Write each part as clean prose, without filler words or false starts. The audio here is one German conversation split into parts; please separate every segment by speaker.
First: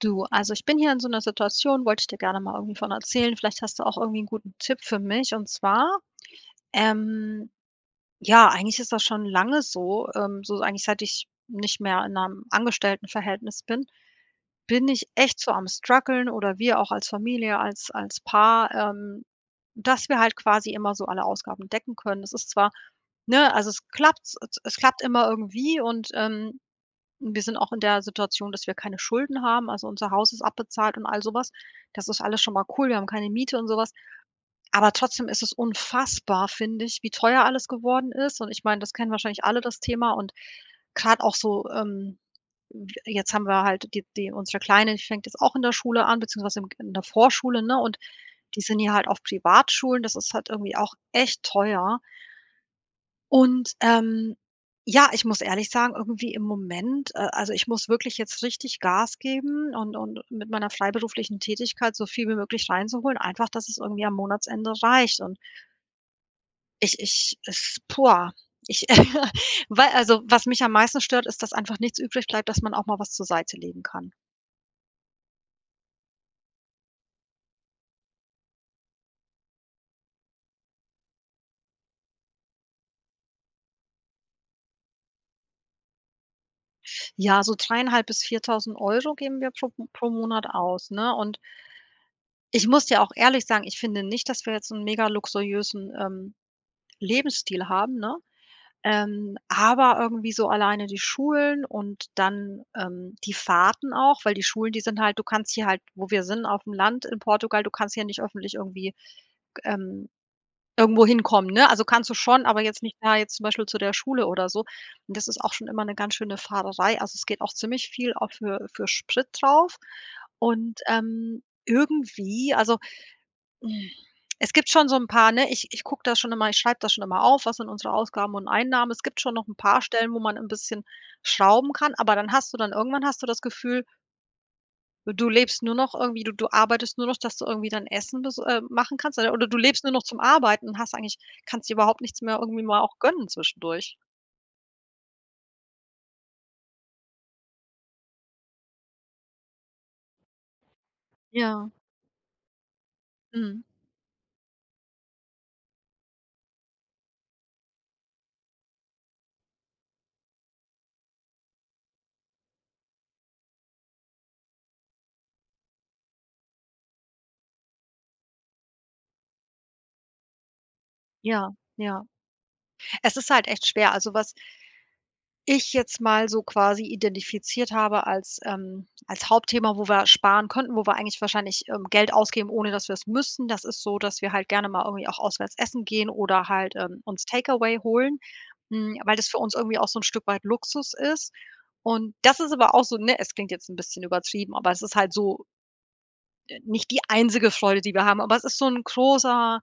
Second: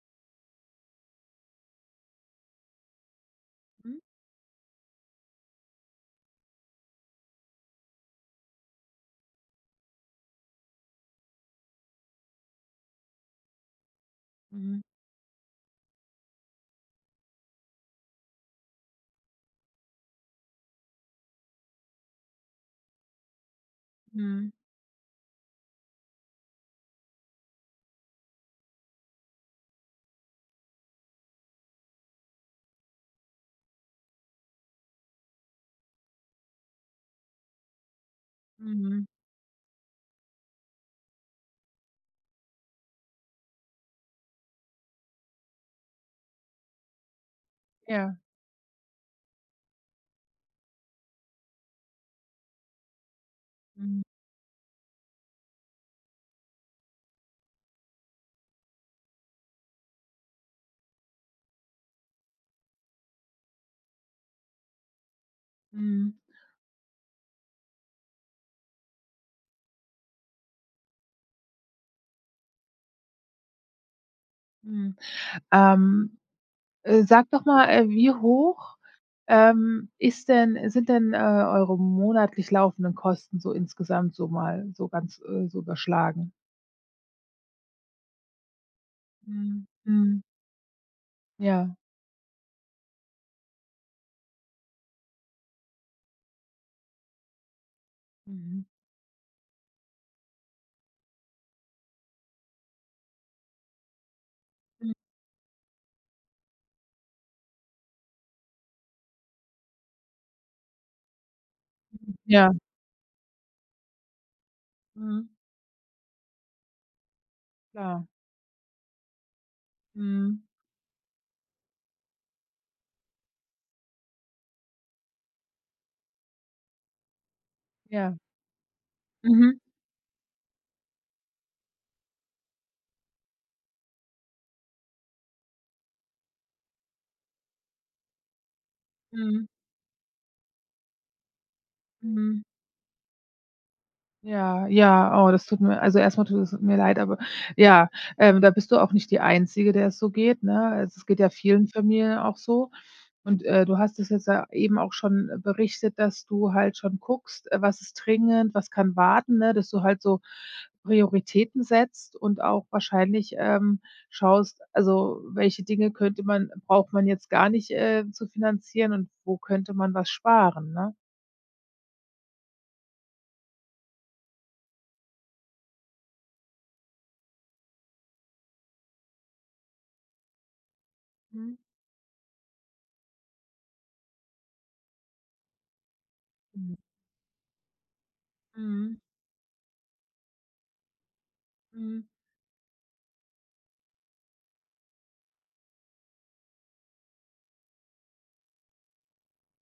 Speaker 1: Du, also ich bin hier in so einer Situation, wollte ich dir gerne mal irgendwie von erzählen. Vielleicht hast du auch
Speaker 2: Mhm.
Speaker 1: irgendwie einen guten Tipp für mich. Und zwar, ähm, ja, eigentlich ist das schon lange so, so eigentlich seit ich nicht mehr in einem Angestelltenverhältnis bin,
Speaker 2: Mhm.
Speaker 1: bin ich echt so am struggeln oder wir auch als Familie, als Paar, dass wir halt quasi immer so alle Ausgaben decken können. Es ist zwar ne, also es klappt es
Speaker 2: Mhm.
Speaker 1: es klappt immer irgendwie und, wir sind auch in der Situation, dass wir keine Schulden haben, also unser Haus ist abbezahlt und all sowas. Das ist alles schon mal cool, wir haben keine Miete und sowas. Aber trotzdem ist es unfassbar, finde ich, wie teuer alles geworden ist, und ich meine, das
Speaker 2: Mhm.
Speaker 1: kennen wahrscheinlich alle, das Thema. Und gerade auch so, w jetzt haben wir halt die unsere Kleine, die fängt jetzt auch in der Schule an, beziehungsweise im in der Vorschule, ne, und
Speaker 2: Ja.
Speaker 1: die sind ja halt auf Privatschulen, das ist halt irgendwie auch echt teuer. Und,
Speaker 2: Mhm.
Speaker 1: ja, ich muss ehrlich sagen, irgendwie im Moment also, ich muss wirklich jetzt richtig Gas geben, und mit meiner freiberuflichen Tätigkeit so viel wie möglich reinzuholen, einfach, dass es irgendwie am Monatsende reicht. Und
Speaker 2: Mhm.
Speaker 1: ich es boah, ich weil also, was mich am meisten stört, ist, dass einfach nichts übrig bleibt, dass man auch mal was zur Seite legen kann.
Speaker 2: Mhm. Ähm, Sag doch mal, wie hoch, ist denn sind denn, eure monatlich laufenden Kosten so insgesamt so mal so ganz, so überschlagen?
Speaker 1: Ja, so 3.500 bis 4.000 € geben wir
Speaker 2: Mhm.
Speaker 1: pro
Speaker 2: Mhm.
Speaker 1: Monat aus, ne? Und
Speaker 2: Ja.
Speaker 1: ich muss dir auch ehrlich sagen, ich finde nicht, dass wir jetzt so einen mega luxuriösen, Lebensstil haben, ne?
Speaker 2: Mhm.
Speaker 1: Aber irgendwie so alleine die Schulen und dann, die Fahrten auch, weil die Schulen, die
Speaker 2: Mhm.
Speaker 1: sind halt du kannst hier halt, wo wir sind auf dem Land in Portugal, du kannst hier nicht öffentlich irgendwie, ähm, irgendwo hinkommen, ne? Also, kannst du schon,
Speaker 2: Ja.
Speaker 1: aber jetzt nicht da, jetzt zum Beispiel zu der Schule oder so. Und das
Speaker 2: Mhm.
Speaker 1: ist auch schon immer eine ganz schöne Fahrerei. Also, es geht auch ziemlich
Speaker 2: Klar.
Speaker 1: viel auch für Sprit drauf.
Speaker 2: Mhm.
Speaker 1: Und, irgendwie also hm, es gibt schon so 'n paar, ne? Ich gucke da schon immer, ich schreibe das schon immer auf: „Was sind unsere
Speaker 2: Ja.
Speaker 1: Ausgaben und Einnahmen?“ Es gibt schon noch 'n
Speaker 2: Mhm.
Speaker 1: paar Stellen, wo man 'n bisschen schrauben kann, aber dann hast du dann irgendwann hast du das Gefühl, du lebst nur noch irgendwie, du arbeitest nur noch, dass du irgendwie dein Essen bes machen kannst, oder
Speaker 2: Mhm.
Speaker 1: du lebst nur noch zum Arbeiten und hast eigentlich, kannst dir überhaupt nichts mehr
Speaker 2: Mhm.
Speaker 1: irgendwie mal auch gönnen zwischendurch.
Speaker 2: Ja, ja, oh, das tut mir also erstmal tut es mir leid, aber ja, da bist du auch nicht die Einzige, der es so geht, ne? Also, es geht ja vielen
Speaker 1: Ja.
Speaker 2: Familien auch so. Und,
Speaker 1: Mhm.
Speaker 2: du hast es jetzt ja eben auch schon berichtet, dass du halt schon guckst, was ist dringend, was kann warten, ne? Dass du halt so Prioritäten setzt und auch wahrscheinlich, schaust, also, welche Dinge könnte man braucht man jetzt gar nicht, zu finanzieren, und wo könnte man was sparen, ne?
Speaker 1: Ja, ja. Es ist halt echt schwer. Also, was ich jetzt mal so quasi identifiziert habe als, als Hauptthema, wo wir sparen könnten, wo wir eigentlich
Speaker 2: Mhm.
Speaker 1: wahrscheinlich, Geld ausgeben, ohne dass wir es müssten. Das ist so, dass wir halt gerne mal irgendwie auch auswärts essen gehen oder halt, uns Takeaway holen,
Speaker 2: Mhm,
Speaker 1: weil das für uns irgendwie auch so ein Stück weit Luxus ist.
Speaker 2: mhm.
Speaker 1: Und das ist aber auch so ne, es klingt jetzt ein bisschen übertrieben, aber es ist halt so, nicht die einzige Freude, die wir haben, aber es ist so ein großer,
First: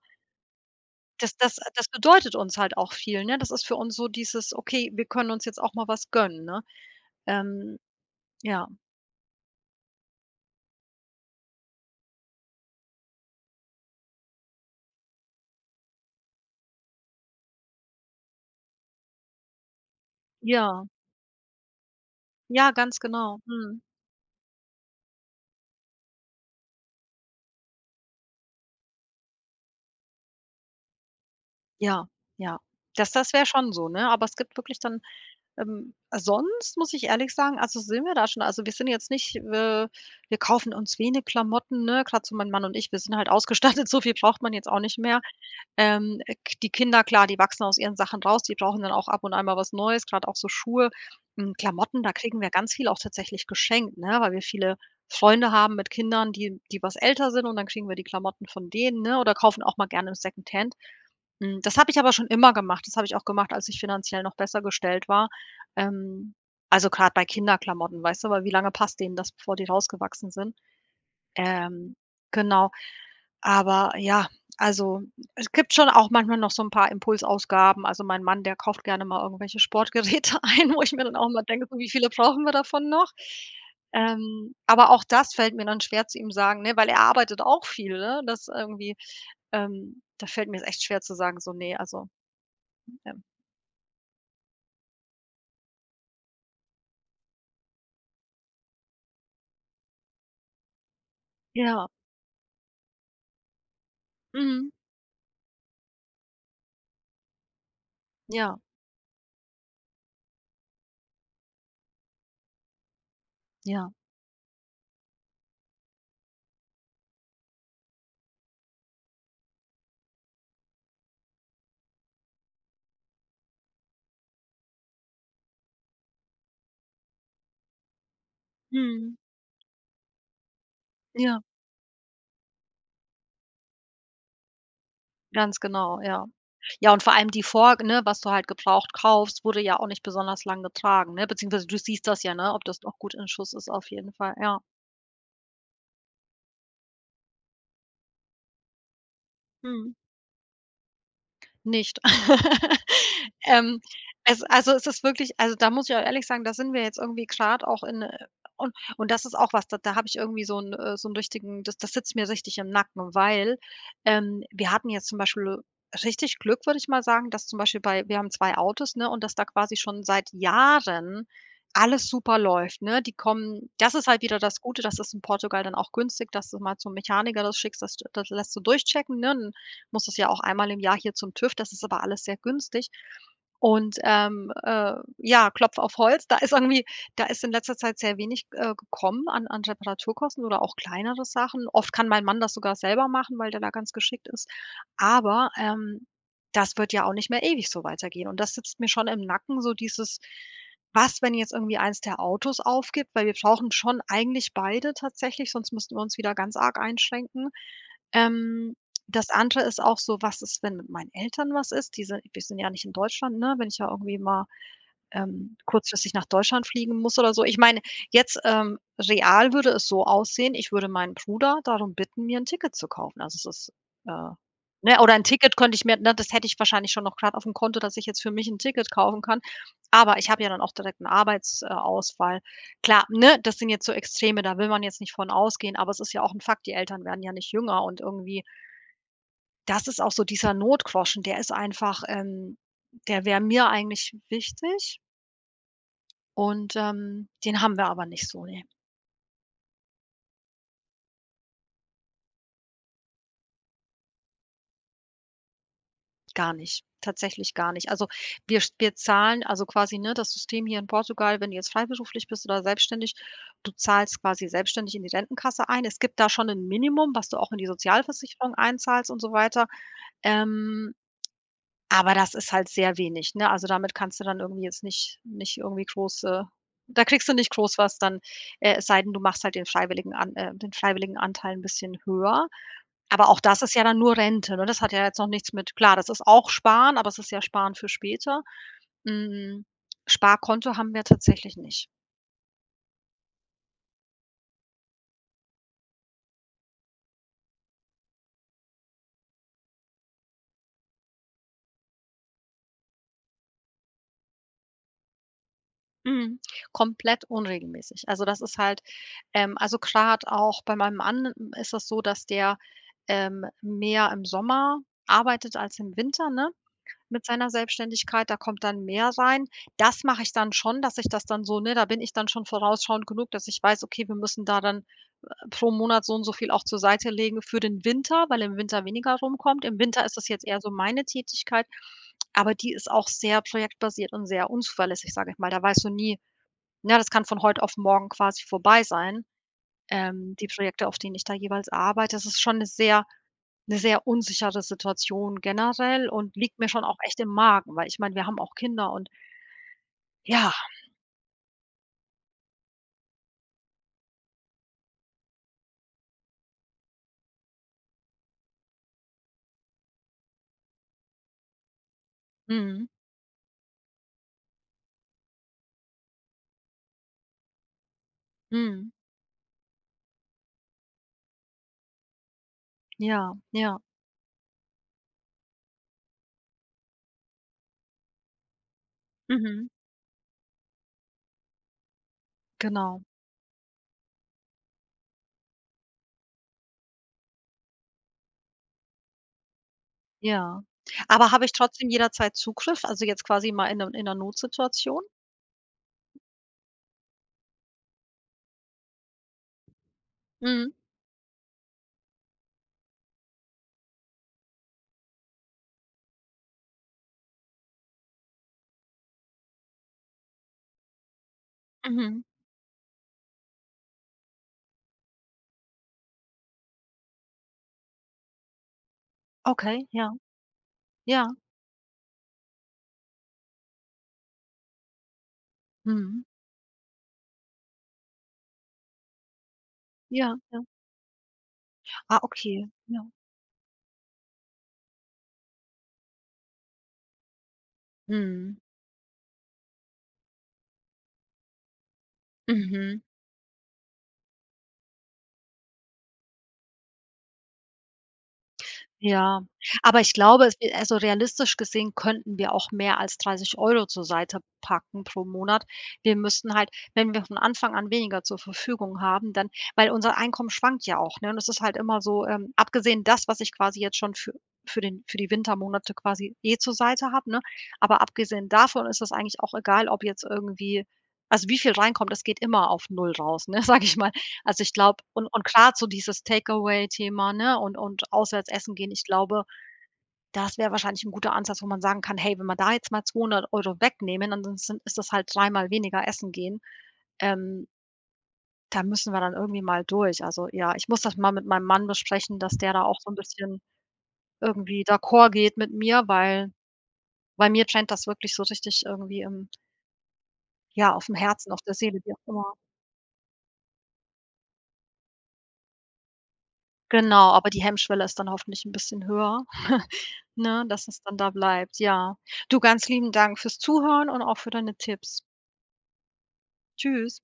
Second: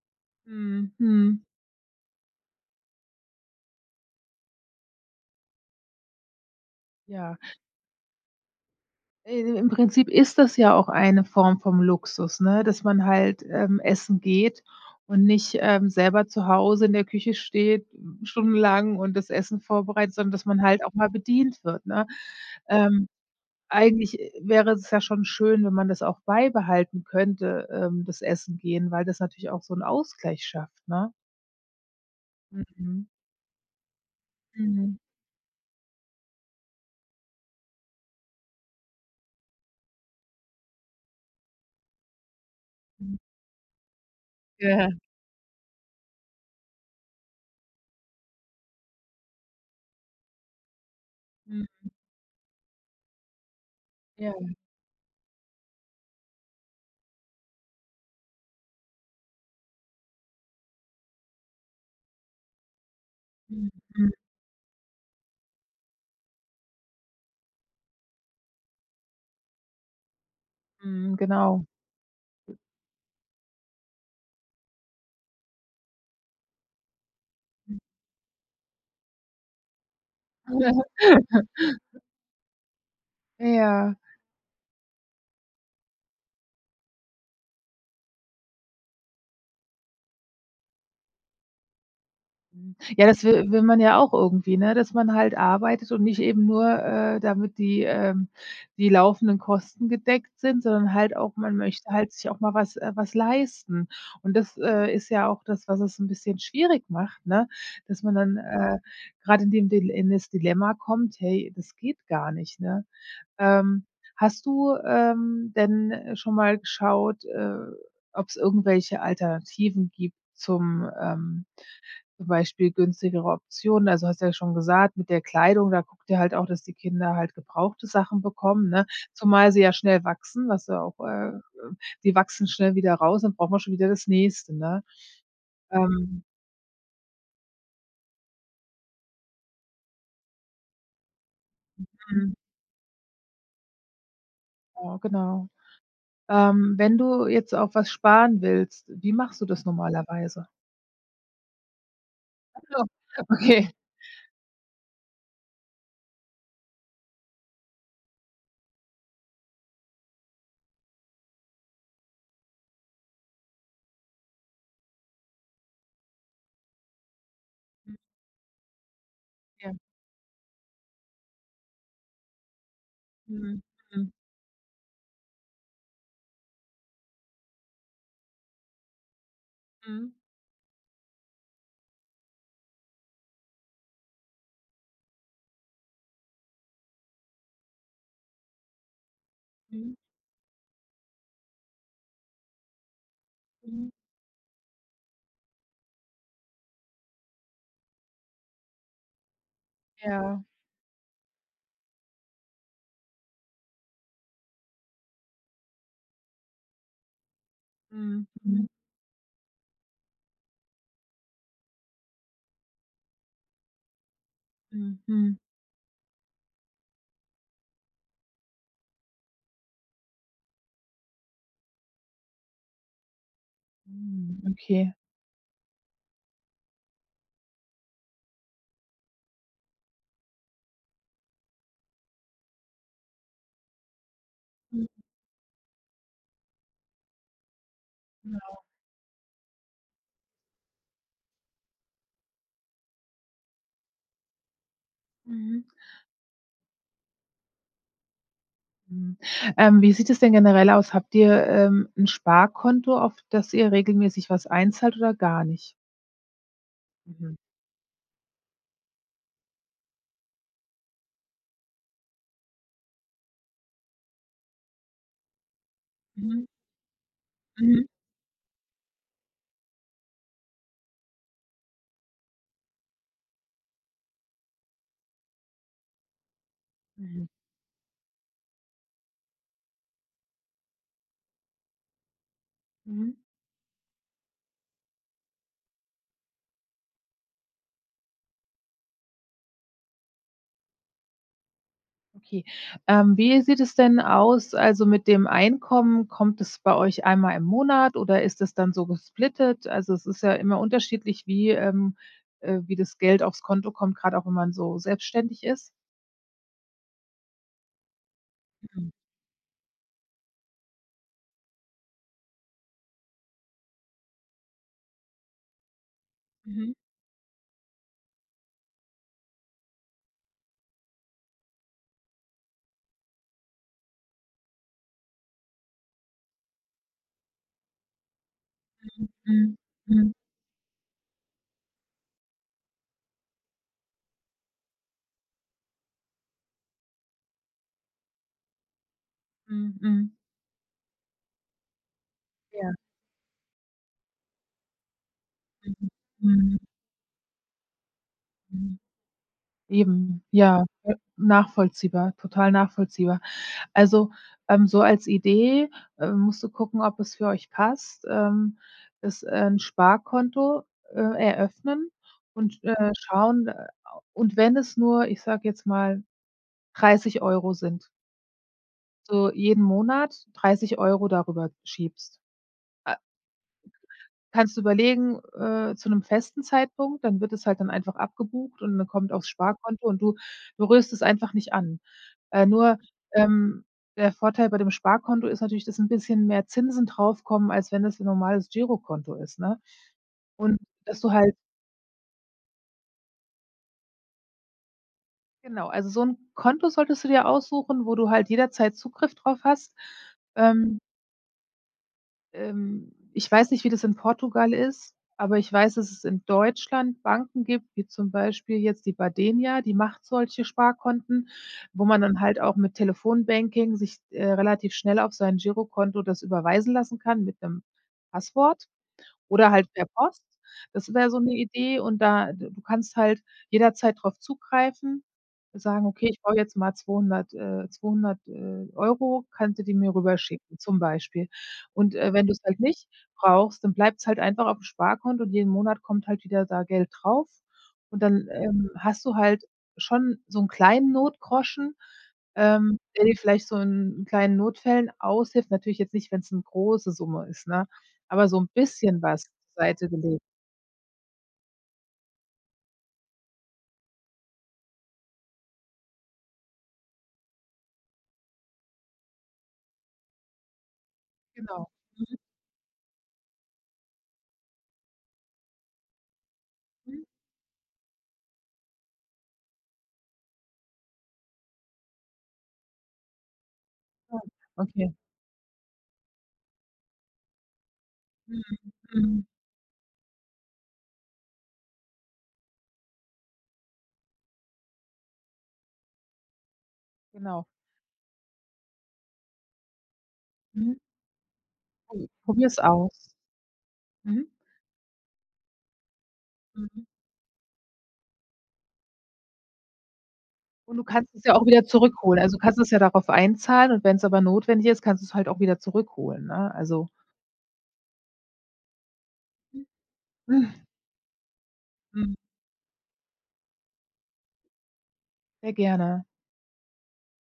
Speaker 2: Mhm,
Speaker 1: das
Speaker 2: mhm.
Speaker 1: das das bedeutet uns halt auch viel, ne? Das ist für uns so dieses: „Okay, wir können uns jetzt auch mal was gönnen“, ne?
Speaker 2: Ja,
Speaker 1: Ähm ja,
Speaker 2: im Prinzip ist das ja auch eine Form vom Luxus, ne, dass man halt, essen geht und nicht, selber zu Hause in der Küche steht stundenlang und das Essen vorbereitet, sondern dass man halt
Speaker 1: ja,
Speaker 2: auch mal bedient wird, ne?
Speaker 1: ja, ganz
Speaker 2: Ähm,
Speaker 1: genau. Mhm.
Speaker 2: eigentlich, wäre es ja schon schön, wenn man das auch beibehalten könnte, das Essen gehen, weil das natürlich auch so 'n Ausgleich schafft, ne?
Speaker 1: Ja, ja.
Speaker 2: Mhm.
Speaker 1: Das wäre schon so, ne? Aber es gibt wirklich
Speaker 2: Mhm.
Speaker 1: dann. Sonst muss ich ehrlich sagen, also, sind wir da schon, also, wir sind jetzt nicht wir kaufen uns wenig Klamotten, ne? Grad so mein Mann und ich, wir sind
Speaker 2: Mhm.
Speaker 1: halt ausgestattet, so viel braucht man jetzt auch
Speaker 2: Ja.
Speaker 1: nicht mehr. K die Kinder, klar, die wachsen aus ihren Sachen raus, die brauchen dann auch ab und an mal was Neues, gerade auch so Schuhe.
Speaker 2: Mhm.
Speaker 1: Klamotten, da kriegen wir ganz viel auch tatsächlich geschenkt, ne, weil
Speaker 2: Ja.
Speaker 1: wir viele Freunde haben mit Kindern, die was älter sind, und dann kriegen wir die Klamotten von denen, ne, oder kaufen auch mal gerne im Secondhand. Das habe ich aber schon immer gemacht. Das habe ich auch gemacht, als
Speaker 2: Mhm.
Speaker 1: ich
Speaker 2: Mhm.
Speaker 1: finanziell noch besser gestellt war. Ähm, also grad bei Kinderklamotten, weißt du, weil wie lange passt denen das, bevor die rausgewachsen sind?
Speaker 2: Mhm. Genau.
Speaker 1: Ähm, genau. Aber ja, also es gibt schon auch manchmal noch so 'n paar Impulsausgaben. Also mein Mann, der kauft gerne mal irgendwelche Sportgeräte ein, wo ich mir dann auch mal denke: „So, wie viele brauchen wir davon noch?“
Speaker 2: Ja.
Speaker 1: Aber auch das fällt mir dann schwer zu ihm sagen, ne, weil er arbeitet auch viel, ne? Das irgendwie, da fällt mir's echt schwer zu sagen, so: „Ne, also
Speaker 2: Mhm. Ja,
Speaker 1: ja.
Speaker 2: das will man ja auch irgendwie, ne, dass man halt arbeitet und nicht eben nur, damit die, die laufenden Kosten gedeckt sind, sondern halt auch man
Speaker 1: Ja,
Speaker 2: möchte halt sich auch mal was leisten. Und das,
Speaker 1: mhm.
Speaker 2: ist ja auch das, was es 'n bisschen schwierig macht, ne, dass man dann,
Speaker 1: Ja,
Speaker 2: grad in das Dilemma kommt: „Hey, das geht gar nicht", ne? Ähm,
Speaker 1: ja,
Speaker 2: hast du, denn schon mal geschaut, ob's irgendwelche Alternativen gibt zum Beispiel günstigere Optionen. Also, hast ja schon gesagt, mit der Kleidung, da guckt ihr halt auch, dass die Kinder halt gebrauchte Sachen bekommen, ne?
Speaker 1: mhm.
Speaker 2: Zumal sie ja schnell wachsen,
Speaker 1: Ja,
Speaker 2: die wachsen schnell wieder raus, dann braucht man schon wieder das Nächste, ne?
Speaker 1: ganz genau,
Speaker 2: Ähm,
Speaker 1: ja. Ja, und vor allem die Vor ne, was du halt gebraucht kaufst, wurde ja auch nicht besonders lang getragen, ne? Beziehungsweise du siehst das ja,
Speaker 2: mhm,
Speaker 1: ne, ob das noch gut in Schuss ist auf jeden Fall, ja.
Speaker 2: ja, genau. Wenn du jetzt auf was sparen willst, wie machst du das
Speaker 1: Mhm.
Speaker 2: normalerweise?
Speaker 1: Nicht.
Speaker 2: Ach so, okay.
Speaker 1: Ähm, es, also, es ist wirklich, also, da muss ich auch ehrlich sagen, da sind wir jetzt irgendwie grad auch in, und das ist auch was, da habe ich irgendwie so 'n, so 'n richtigen, das sitzt mir richtig im Nacken, weil, wir hatten jetzt zum Beispiel richtig Glück, würde ich mal sagen, dass zum Beispiel bei, wir haben 2 Autos, ne, und dass da quasi schon seit Jahren alles super läuft, ne? Die
Speaker 2: Mhm,
Speaker 1: kommen, das ist halt wieder das Gute, das ist in Portugal dann auch günstig, dass du mal zum Mechaniker das schickst, das lässt du durchchecken, ne?
Speaker 2: ja. Mhm,
Speaker 1: Muss
Speaker 2: mhm,
Speaker 1: das ja auch einmal im Jahr hier zum TÜV. Das ist aber alles sehr günstig. Und, ja, Klopf auf Holz, da ist irgendwie, da ist in letzter Zeit sehr wenig, gekommen, an
Speaker 2: mhm, mhm,
Speaker 1: Reparaturkosten oder auch kleinere Sachen. Oft kann mein Mann das sogar selber machen, weil der da
Speaker 2: mhm.
Speaker 1: ganz geschickt ist. Aber, das wird ja auch nicht mehr ewig so weitergehen. Und das sitzt mir schon im Nacken, so dieses:
Speaker 2: Ja.
Speaker 1: „Was, wenn jetzt irgendwie eins der Autos aufgibt?“ Weil wir brauchen schon eigentlich beide tatsächlich, sonst müssten wir uns wieder ganz arg einschränken.
Speaker 2: Mhm, mhm,
Speaker 1: Ähm, das andere ist auch so: Was ist, wenn mit meinen Eltern was ist? Die sind, wir sind ja nicht in Deutschland, ne? Wenn ich ja irgendwie mal,
Speaker 2: mhm, mhm.
Speaker 1: kurzfristig nach Deutschland fliegen muss oder so. Ich meine, jetzt, real würde es so aussehen, ich würde meinen Bruder darum bitten, mir ein Ticket zu kaufen. Also, es ist, äh
Speaker 2: Mhm, okay.
Speaker 1: ne, oder ein Ticket könnte ich mir, ne, das hätte ich wahrscheinlich schon noch gerade auf dem Konto, dass ich jetzt für mich ein Ticket kaufen kann. Aber ich habe ja dann auch direkt einen Arbeitsausfall. Klar, ne, das sind jetzt so Extreme, da will man
Speaker 2: Mhm,
Speaker 1: jetzt nicht von ausgehen, aber es ist ja auch ein Fakt, die Eltern werden ja nicht jünger, und irgendwie,
Speaker 2: genau.
Speaker 1: das ist auch so dieser Notgroschen, der ist einfach, der wäre mir eigentlich wichtig,
Speaker 2: Mhm.
Speaker 1: und, den haben wir aber nicht so, ne,
Speaker 2: Mhm. Wie sieht es denn generell aus? Habt ihr, 'n Sparkonto, auf das ihr regelmäßig was einzahlt oder gar nicht?
Speaker 1: gar nicht.
Speaker 2: Mhm.
Speaker 1: Tatsächlich gar nicht. Also, wir zahlen also quasi, ne, das System hier in Portugal, wenn du jetzt freiberuflich bist oder selbstständig, du zahlst quasi selbstständig in die Rentenkasse ein. Es gibt da
Speaker 2: Mhm.
Speaker 1: schon ein Minimum, was du auch in die
Speaker 2: Mhm.
Speaker 1: Sozialversicherung einzahlst und so weiter. Ähm Aber das ist halt sehr wenig, ne? Also, damit kannst du dann irgendwie jetzt nicht irgendwie große. Da
Speaker 2: Mhm.
Speaker 1: kriegst du nicht groß was dann, es sei denn, du machst halt den freiwilligen, an den freiwilligen Anteil 'n bisschen höher.
Speaker 2: Mhm.
Speaker 1: Aber auch das ist ja dann nur Rente, ne? Das hat ja jetzt noch nichts mit, klar, das ist auch Sparen, aber es ist ja Sparen für später. Hm, Sparkonto haben wir tatsächlich nicht.
Speaker 2: Okay. Wie sieht es denn aus, also, mit dem Einkommen? Kommt es bei euch einmal im Monat oder ist das dann so gesplittet? Also, es ist ja immer unterschiedlich, wie das Geld aufs Konto kommt, grad auch wenn man so selbstständig ist.
Speaker 1: Mhm. Komplett unregelmäßig. Also, das ist halt,
Speaker 2: Mhm.
Speaker 1: also, gerade auch bei meinem Mann, ist das so, dass der, mehr im Sommer arbeitet als im Winter, ne,
Speaker 2: Mhm.
Speaker 1: mit seiner Selbstständigkeit. Da kommt dann mehr rein. Das mache ich dann schon, dass ich das dann so, ne, da bin ich dann schon vorausschauend genug, dass ich weiß: „Okay, wir müssen da dann, pro Monat so und so viel auch zur Seite legen für den Winter“, weil im Winter weniger
Speaker 2: Mhm.
Speaker 1: rumkommt. Im Winter
Speaker 2: Mhm.
Speaker 1: ist das jetzt eher so meine Tätigkeit, aber die ist auch sehr projektbasiert und sehr unzuverlässig, sage ich mal. Da weißt du nie, ja, das kann von heute auf morgen quasi vorbei sein,
Speaker 2: Mhm. Mhm.
Speaker 1: die Projekte, auf denen ich da jeweils arbeite. Das ist schon 'ne
Speaker 2: Ja.
Speaker 1: sehr 'ne sehr unsichere Situation generell und liegt
Speaker 2: Mhm.
Speaker 1: mir schon auch echt im Magen, weil ich meine, wir haben auch
Speaker 2: Mhm.
Speaker 1: Kinder und,
Speaker 2: Eben,
Speaker 1: ja,
Speaker 2: ja, nachvollziehbar, total nachvollziehbar. Also, so als Idee, musst du gucken, ob es für euch passt, ist 'n Sparkonto, äh, eröffnen und,
Speaker 1: mhm,
Speaker 2: schauen, und wenn es nur, ich sage jetzt mal, 30 Euro sind,
Speaker 1: mhm,
Speaker 2: so jeden Monat 30 Euro darüber schiebst.
Speaker 1: ja, ja,
Speaker 2: Kannst du überlegen, zu 'nem festen Zeitpunkt, dann wird es halt dann einfach abgebucht und dann kommt aufs
Speaker 1: mhm,
Speaker 2: Sparkonto und du berührst es einfach nicht an. Nur,
Speaker 1: genau,
Speaker 2: ähm, der Vorteil bei dem Sparkonto ist natürlich, dass 'n bisschen mehr Zinsen draufkommen, als wenn das 'n normales Girokonto ist, ne? Und
Speaker 1: ja.
Speaker 2: dass du
Speaker 1: Aber
Speaker 2: halt,
Speaker 1: habe ich trotzdem jederzeit Zugriff, also jetzt quasi mal in 'ner Notsituation?
Speaker 2: genau, also so 'n Konto solltest du dir aussuchen, wo du halt jederzeit Zugriff drauf hast.
Speaker 1: Mhm,
Speaker 2: Ähm ich weiß nicht, wie das in Portugal ist, aber ich weiß, dass es in Deutschland Banken gibt, wie zum Beispiel jetzt die Badenia, die macht solche Sparkonten, wo man dann
Speaker 1: mhm.
Speaker 2: halt auch mit Telefonbanking sich, relativ schnell auf sein Girokonto das überweisen lassen kann mit 'nem Passwort oder halt per
Speaker 1: Okay, ja,
Speaker 2: Post. Das wäre so
Speaker 1: ja,
Speaker 2: 'ne Idee, und da d du kannst halt jederzeit drauf zugreifen, sagen: „Okay, ich
Speaker 1: mhm,
Speaker 2: brauche jetzt mal 200€, kannst du die mir
Speaker 1: ja,
Speaker 2: rüberschicken?"
Speaker 1: ja.
Speaker 2: zum Beispiel. Und,
Speaker 1: Ah,
Speaker 2: wenn du's halt
Speaker 1: okay,
Speaker 2: nicht
Speaker 1: ja.
Speaker 2: brauchst, dann bleibt's halt einfach aufm Sparkonto und jeden Monat kommt halt wieder da Geld drauf, und dann,
Speaker 1: Mhm,
Speaker 2: hast du halt schon so 'n kleinen Notgroschen,
Speaker 1: mhm.
Speaker 2: der dir vielleicht so in kleinen Notfällen aushilft. Natürlich jetzt nicht, wenn's 'ne große Summe ist, ne? Aber so 'n bisschen was
Speaker 1: Ja,
Speaker 2: zur Seite
Speaker 1: aber ich
Speaker 2: gelegt.
Speaker 1: glaube, es, also, realistisch gesehen könnten wir auch mehr als 30 € zur Seite packen pro Monat. Wir müssten halt, wenn wir von Anfang an weniger zur Verfügung haben, dann, weil unser Einkommen schwankt ja auch, ne? Und es ist
Speaker 2: Genau.
Speaker 1: halt immer
Speaker 2: Mhm,
Speaker 1: so, abgesehen das, was ich quasi jetzt schon für den für die Wintermonate quasi eh zur
Speaker 2: mhm.
Speaker 1: Seite habe, ne? Aber abgesehen davon ist es eigentlich auch egal, ob jetzt irgendwie, also, wie viel reinkommt, das geht immer auf null raus, ne, sage ich mal.
Speaker 2: Ja,
Speaker 1: Also, ich
Speaker 2: okay.
Speaker 1: glaube, und grad so dieses Takeaway-Thema, ne, und
Speaker 2: Mhm,
Speaker 1: auswärts essen gehen, ich
Speaker 2: mhm.
Speaker 1: glaube, das wäre wahrscheinlich ein guter Ansatz, wo man sagen kann: „Hey, wenn wir da jetzt mal 200 € wegnehmen, ansonsten ist das halt dreimal weniger essen gehen.
Speaker 2: Genau.
Speaker 1: Ähm, da müssen wir dann irgendwie mal durch.“ Also, ja,
Speaker 2: Mhm.
Speaker 1: ich muss das mal mit meinem Mann
Speaker 2: Probi
Speaker 1: besprechen, dass
Speaker 2: probier's
Speaker 1: der da auch so ein
Speaker 2: aus.
Speaker 1: bisschen
Speaker 2: Mhm,
Speaker 1: irgendwie d'accord geht mit mir, weil
Speaker 2: mhm.
Speaker 1: bei mir brennt das wirklich so richtig irgendwie im,
Speaker 2: Und du
Speaker 1: ja, auf
Speaker 2: kannst
Speaker 1: dem
Speaker 2: es ja auch
Speaker 1: Herzen, auf
Speaker 2: wieder
Speaker 1: der Seele, wie
Speaker 2: zurückholen.
Speaker 1: auch
Speaker 2: Also, du
Speaker 1: immer.
Speaker 2: kannst es ja darauf einzahlen, und wenn's aber notwendig ist, kannst du's halt auch wieder zurückholen, ne? Also,
Speaker 1: Genau, aber die Hemmschwelle ist dann hoffentlich ein bisschen höher. Ne, dass es dann da bleibt,
Speaker 2: mhm,
Speaker 1: ja. Du, ganz lieben Dank fürs Zuhören und auch für deine Tipps.
Speaker 2: sehr gerne.
Speaker 1: Tschüss.